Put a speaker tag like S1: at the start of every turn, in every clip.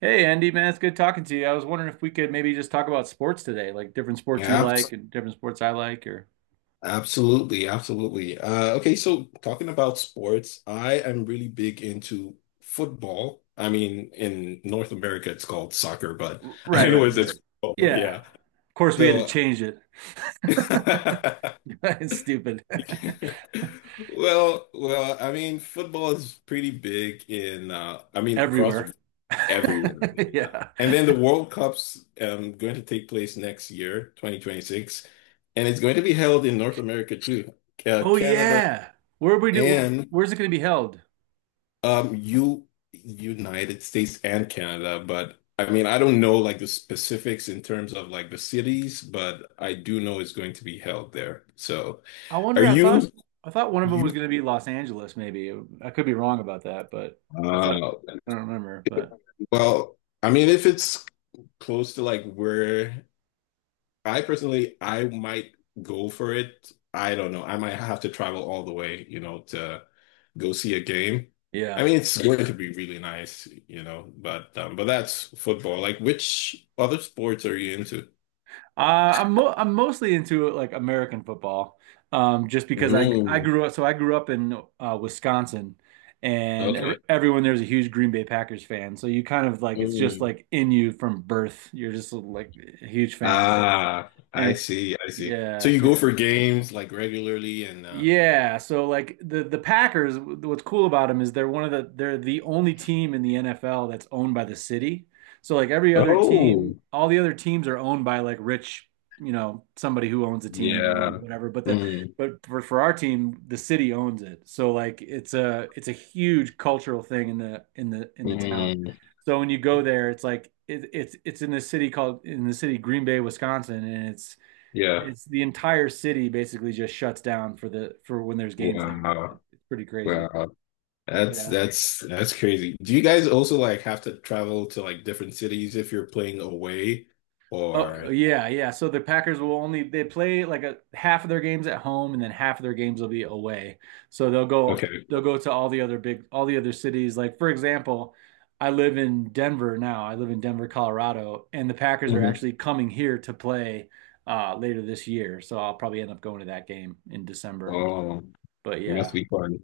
S1: Hey Andy, man, it's good talking to you. I was wondering if we could maybe just talk about sports today, like different sports you
S2: Yeah,
S1: like
S2: abs-
S1: and different sports I like, or
S2: Absolutely, absolutely. Okay, so talking about sports, I am really big into football. I mean, in North America, it's called soccer, but
S1: right,
S2: I know
S1: right,
S2: it's,
S1: right,
S2: it's football.
S1: yeah.
S2: Yeah.
S1: Of course, we had to
S2: So,
S1: change it. It's stupid.
S2: well, I mean, football is pretty big in, I mean, across
S1: Everywhere.
S2: the everyone. Yeah.
S1: Yeah.
S2: And then the World Cup's going to take place next year, 2026, and it's going to be held in North America too,
S1: Oh
S2: Canada
S1: yeah. Where we do? Where,
S2: and
S1: where's it going to be held?
S2: U United States and Canada. But I mean, I don't know like the specifics in terms of like the cities, but I do know it's going to be held there. So,
S1: I
S2: are
S1: wonder.
S2: you
S1: I thought one of them was
S2: you?
S1: going to be Los Angeles. Maybe I could be wrong about that, but I thought
S2: Uh,
S1: I don't remember. But
S2: well, I mean, if it's close to like where I personally, I might go for it. I don't know. I might have to travel all the way, to go see a game. I
S1: yeah.
S2: mean, it's going to be really nice, but that's football. Like, which other sports are you into?
S1: Uh, I'm mo I'm mostly into like American football, just because I
S2: Mm,
S1: grew up. So I grew up in Wisconsin, and ev
S2: okay.
S1: everyone there's a huge Green Bay Packers fan. So you kind of like it's just
S2: Mm.
S1: like in you from birth. You're just like a huge fan. So
S2: Ah, I
S1: and
S2: see, I see. So
S1: yeah,
S2: you go
S1: so
S2: for games like regularly and uh
S1: yeah, so like the Packers, what's cool about them is they're one of the they're the only team in the NFL that's owned by the city. So like every other team,
S2: oh,
S1: all the other teams are owned by like rich, you know, somebody who owns a team and they
S2: yeah.
S1: whatever. But the
S2: Mm,
S1: but for our team, the city owns it. So like it's a huge cultural thing in the in the in the town.
S2: mm,
S1: So when you go there, it's like it, it's in the city called in the city Green Bay, Wisconsin, and
S2: yeah.
S1: it's the entire city basically just shuts down for the for when there's games there. It's
S2: Wow.
S1: pretty crazy.
S2: Wow. That's
S1: Yeah.
S2: that's that's crazy. Do you guys also like have to travel to like different cities if you're playing away
S1: Oh
S2: or
S1: yeah, yeah. So the Packers will only they play like a half of their games at home and then half of their games will be away. So
S2: okay.
S1: they'll go to all the other big all the other cities. Like for example, I live in Denver now. I live in Denver, Colorado, and the Packers are
S2: Hmm.
S1: actually coming here to play later this year. So I'll probably end up going to that game in December.
S2: Oh,
S1: But
S2: it must
S1: yeah,
S2: be fun.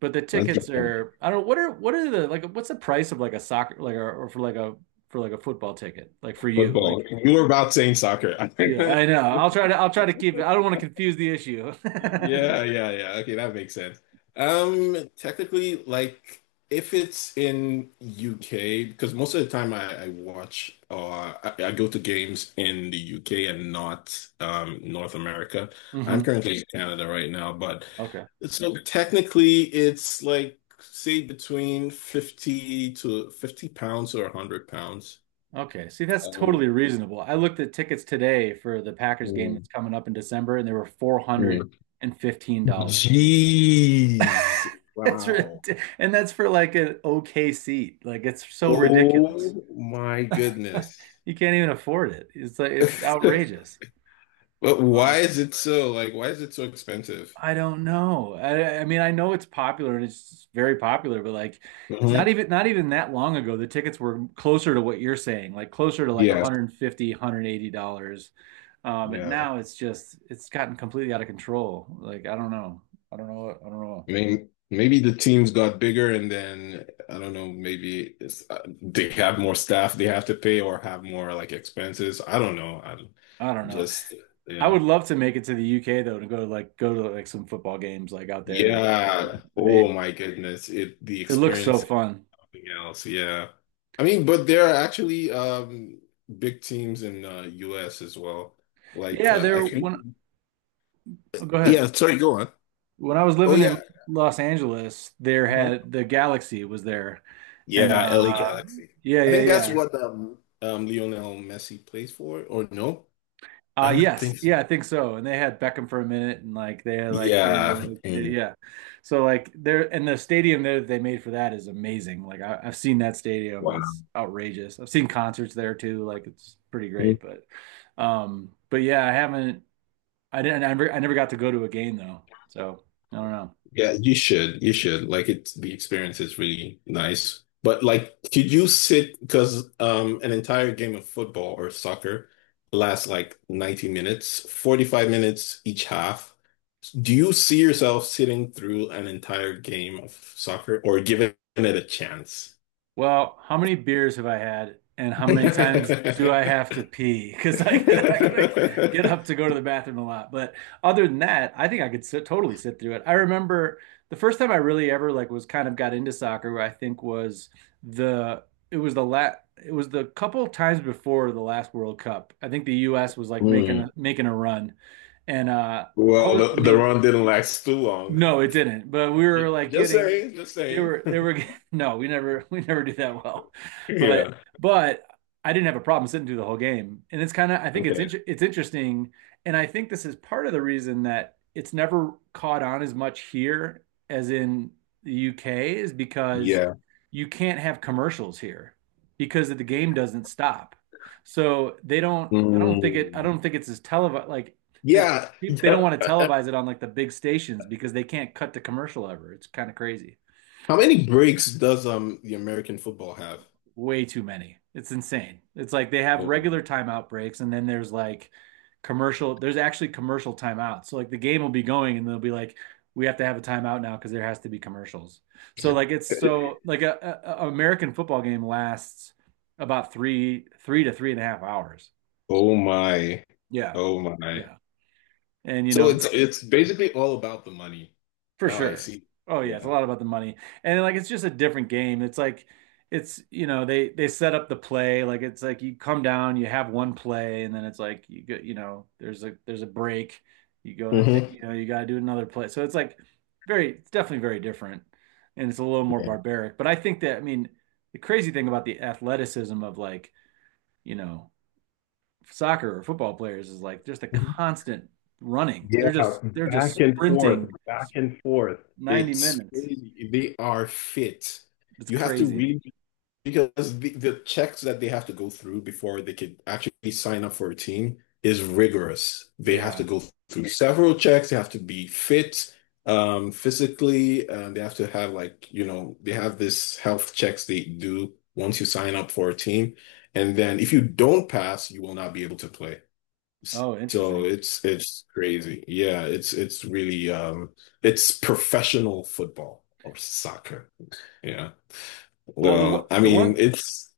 S1: but the
S2: That's
S1: tickets are I don't know what are the like what's the price of like a soccer like or for like a football ticket like for you
S2: football.
S1: like
S2: You were about saying soccer.
S1: yeah I know I'll try to keep it I don't want to confuse the issue.
S2: Yeah, yeah, yeah. Okay, that makes sense. Technically, like if it's in UK, because most of the time I watch or I go to games in the UK and not North America. I'm
S1: hmm.
S2: currently in Canada right now, but
S1: Okay.
S2: so technically it's like say between 50 to £50 or £100.
S1: Okay. See, that's
S2: Um,
S1: totally reasonable. I looked at tickets today for the Packers game
S2: mm,
S1: that's coming up in December, and they were four hundred
S2: mm.
S1: and fifteen dollars.
S2: Jeez.
S1: That's
S2: Wow.
S1: rid- and that's for like an okay seat. Like it's so ridiculous.
S2: Oh my goodness.
S1: You can't even afford it. It's like it's outrageous.
S2: But why
S1: Like,
S2: is it so like why is it so expensive?
S1: I don't know. I mean, I know it's popular and it's very popular, but like not
S2: Hmm.
S1: even not even that long ago, the tickets were closer to what you're saying, like closer to like one
S2: Yeah.
S1: hundred and fifty, $180. And
S2: Yeah.
S1: now it's just it's gotten completely out of control. Like I don't know. I don't know I don't know.
S2: I mean, maybe the teams got bigger and then I don't know, maybe it's, they have more staff they have to pay or have more like expenses. I don't know. I'm
S1: I don't know.
S2: just
S1: I
S2: yeah.
S1: would love to make it to the UK though to go to like some football games like out there. Like
S2: Yeah. Oh
S1: it,
S2: my goodness. It the
S1: it looks so
S2: experience
S1: fun.
S2: something else, yeah. I mean, but there are actually big teams in US as well. Like
S1: Yeah,
S2: I
S1: there
S2: think
S1: when oh, go ahead.
S2: yeah, sorry, go on.
S1: When I was
S2: Oh
S1: living in
S2: yeah.
S1: Los Angeles, there
S2: Uh-huh.
S1: had the Galaxy was there. And
S2: Yeah, LA Galaxy.
S1: yeah,
S2: I
S1: yeah,
S2: think that's
S1: yeah.
S2: what Lionel Messi plays for, or no? I don't
S1: Yes,
S2: think so.
S1: yeah, I think so. And they had Beckham for a minute and like they had like, you
S2: Yeah.
S1: know, like they-
S2: Mm.
S1: yeah. So like there and the stadium there that they made for that is amazing. I've seen that stadium. It's
S2: Wow.
S1: outrageous. I've seen concerts there too. Like it's pretty great, but yeah, I haven't I didn't I never got to go to a game though. So I don't know.
S2: Yeah, you should. You should. Like it. The experience is really nice. But like could you sit because an entire game of football or soccer lasts like 90 minutes, 45 minutes each half. Do you see yourself sitting through an entire game of soccer or giving it a chance?
S1: Well, how many beers have I had, and how many times do I have to pee? I gotta get up to go to the bathroom a lot. But other than that, I think I could sit, totally sit through it. I remember the first time I really ever like was kind of got into soccer, I think was the it was the la it was the couple times before the last World Cup. I think the U.S. was like making
S2: Hmm.
S1: a, making a run, and I
S2: Well,
S1: was I
S2: the
S1: mean
S2: run didn't last too long.
S1: no, it didn't. But we were like
S2: Just
S1: getting
S2: saying, just saying.
S1: they were get- no, we never we never do that well. But
S2: Yeah.
S1: but I didn't have a problem sitting through the whole game. And it's kind of I think
S2: Okay.
S1: it's interesting and I think this is part of the reason that it's never caught on as much here as in the UK is because
S2: Yeah.
S1: you can't have commercials here because the game doesn't stop. So they don't I
S2: Mm,
S1: don't think it's as televised like there's.
S2: yeah.
S1: They don't
S2: Uh,
S1: want to
S2: uh,
S1: televise it on like the big stations because they can't cut the commercial ever. It's kind of crazy.
S2: How many breaks does the American football have?
S1: Way too many. It's insane. It's like they have
S2: Oh my.
S1: regular timeout breaks and then there's like commercial, there's actually commercial timeouts. So like the game will be going and they'll be like, we have to have a timeout now because there has to be commercials. So like it's so like a American football game lasts about three, three to three and a half hours.
S2: Oh my.
S1: Yeah.
S2: Oh my.
S1: Yeah. And you
S2: So
S1: know, it's
S2: it's basically all about the money.
S1: for
S2: Now I
S1: sure.
S2: see.
S1: Oh yeah, it's a
S2: Yeah.
S1: lot about the money. And like it's just a different game. It's like it's you know, they set up the play like it's like you come down, you have one play and then it's like you go, you know, there's a break. You go to,
S2: Hmm.
S1: you know, you got to do another play. So it's like very it's definitely very different and it's a little more
S2: Yeah.
S1: barbaric. But I think that I mean, the crazy thing about the athleticism of like, you know, soccer or football players is like just a
S2: Mhm.
S1: constant running.
S2: Yeah,
S1: They're just
S2: back and forth,
S1: sprinting
S2: back and forth.
S1: 90
S2: It's
S1: minutes.
S2: crazy. They are fit.
S1: It's
S2: You have to
S1: crazy.
S2: really because the checks that they have to go through before they can actually sign up for a team is rigorous. They have to
S1: Yeah.
S2: go through several checks. They have to be fit, physically, and they have to have like, you know, they have this health checks they do once you sign up for a team. And then if you don't pass, you will not be able to play.
S1: Oh,
S2: So
S1: interesting.
S2: it's crazy. Yeah, it's really it's professional football or soccer. Yeah.
S1: Oh,
S2: Well, I
S1: the
S2: mean,
S1: one
S2: it's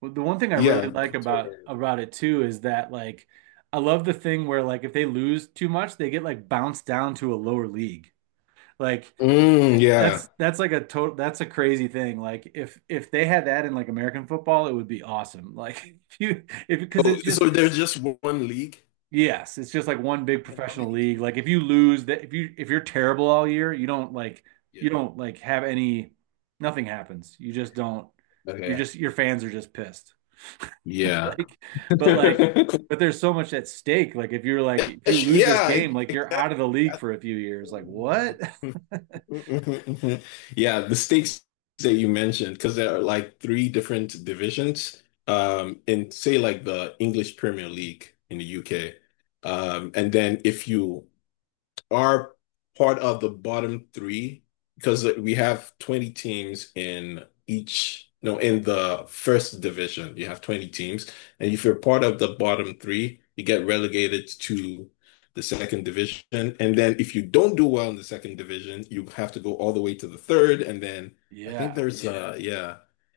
S1: well, the one thing I really
S2: yeah.
S1: like
S2: Sorry, David.
S1: about it too is that like I love the thing where like if they lose too much, they get like bounced down to a lower league. Like
S2: Mm, yeah.
S1: that's like a total that's a crazy thing. Like if they had that in like American football, it would be awesome. Like if you if because
S2: Oh,
S1: it just
S2: so there's just one league?
S1: yes, it's just like one big
S2: Then how
S1: professional
S2: many
S1: league. Like if
S2: teams?
S1: you lose that if you if you're terrible all year,
S2: Yeah.
S1: you don't like have any nothing happens. You just don't you're
S2: Okay.
S1: just your fans are just pissed.
S2: Yeah.
S1: Like like but there's so much at stake. Like if you're like if you lose this
S2: Yeah,
S1: game, like you're out
S2: exactly.
S1: of the league for a few years. Like what?
S2: Yeah, the stakes that you mentioned, because there are like three different divisions, in say like the English Premier League in the UK. And then if you are part of the bottom three because we have 20 teams in each, no, in the first division, you have 20 teams. And if you're part of the bottom three, you get relegated to the second division. And then if you don't do well in the second division, you have to go all the way to the third. And then I think
S1: Yeah.
S2: there's, yeah. Uh, yeah.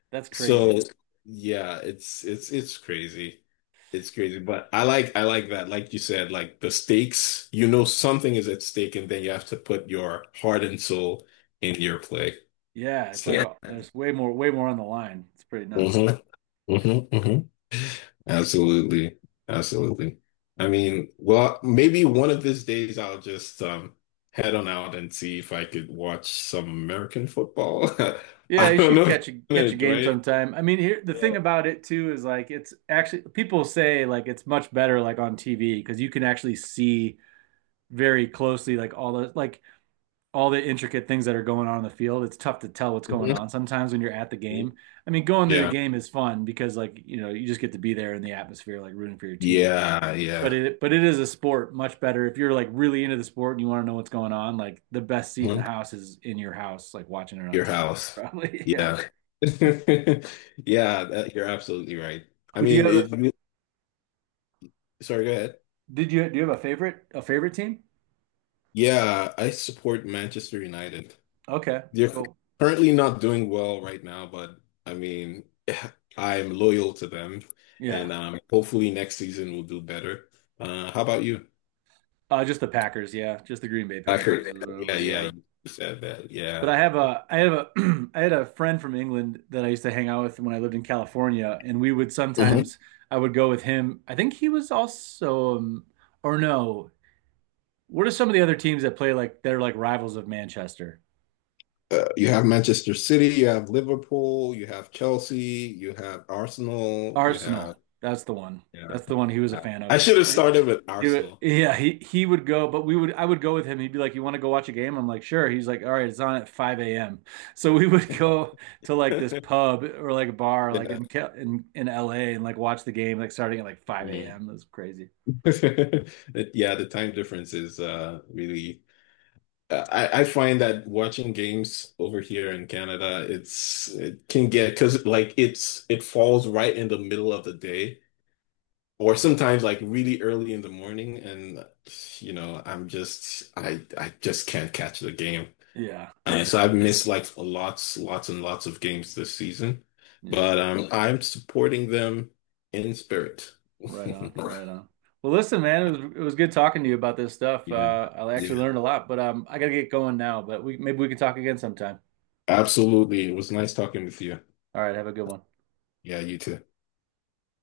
S1: That's
S2: So
S1: crazy.
S2: yeah, it's crazy. It's crazy, but I like that. Like you said, like the stakes, you know something is at stake and then you have to put your heart and soul in your play.
S1: Yeah, it's
S2: So,
S1: like
S2: yeah. So
S1: there's way more way more on the line. It's pretty nuts.
S2: mhm, mhm, mhm. Absolutely. Absolutely. I mean, well, maybe one of these days I'll just head on out and see if I could watch some American football.
S1: Yeah,
S2: I
S1: you
S2: don't
S1: should
S2: know if
S1: catch a
S2: I'm gonna
S1: catch a
S2: enjoy
S1: game
S2: it.
S1: sometime. I mean, here the
S2: Yeah.
S1: thing about it too is like it's actually people say like it's much better like on TV because you can actually see very closely like all the intricate things that are going on in the field. It's tough to tell what's going on
S2: Mhm.
S1: sometimes when you're at the game. I mean, going to the
S2: Yeah.
S1: game is fun because like, you know, you just get to be there in the atmosphere like rooting for your team.
S2: Yeah, yeah.
S1: But it is a sport much better if you're like really into the sport and you want to know what's going on, like the best seat in the
S2: Mhm.
S1: house is in your house like watching it on
S2: Your
S1: TV.
S2: house.
S1: Probably, yeah.
S2: Yeah. Yeah, that, you're absolutely right. I
S1: Who do you
S2: mean,
S1: have?
S2: it, sorry, go ahead.
S1: Did you do you have a favorite team?
S2: Yeah, I support Manchester United.
S1: Okay,
S2: They're
S1: cool.
S2: currently not doing well right now, but I mean, I'm loyal to them,
S1: Yeah.
S2: and hopefully next season we'll do better. How about you?
S1: Just the Packers, yeah. Just the Green Bay
S2: I
S1: Packers.
S2: heard. Yeah, yeah,
S1: Yeah.
S2: you said that.
S1: But
S2: Yeah.
S1: I have a I had a friend from England that I used to hang out with when I lived in California and we would sometimes I would go with him. I think he was also or no. What are some of the other teams that play like they're like rivals of Manchester?
S2: Uh, you have Manchester City, you have Liverpool, you have Chelsea, you have Arsenal, you have
S1: Arsenal. That's the one.
S2: yeah.
S1: That's the one he was a fan of.
S2: I should have
S1: But
S2: started with
S1: he would,
S2: Arsenal.
S1: yeah, he would go, but we would I would go with him. He'd be like, "You want to go watch a game?" I'm like, "Sure." He's like, "All right, it's on at 5 a.m." So we would go to like this pub or like a bar, like
S2: Yeah.
S1: in Ca- in LA, and like watch the game, like starting at like 5
S2: Mm.
S1: a.m. That's crazy.
S2: Yeah, the time difference is really I find that watching games over here in Canada, it's it can get because like it's it falls right in the middle of the day or sometimes like really early in the morning and you know I'm just I just can't catch the game.
S1: Yeah, it's a
S2: So I've
S1: lot.
S2: missed like lots, lots and lots of games this season,
S1: Yeah,
S2: but really? I'm supporting them in spirit. All
S1: right on,
S2: right.
S1: right on. Well, listen, man, it was good talking to you about this stuff.
S2: Yeah,
S1: I actually
S2: yeah,
S1: learned a lot, but I gotta get going now. But we maybe we can talk again sometime.
S2: absolutely. It was nice talking with you.
S1: All right, have a good one.
S2: Yeah, you too.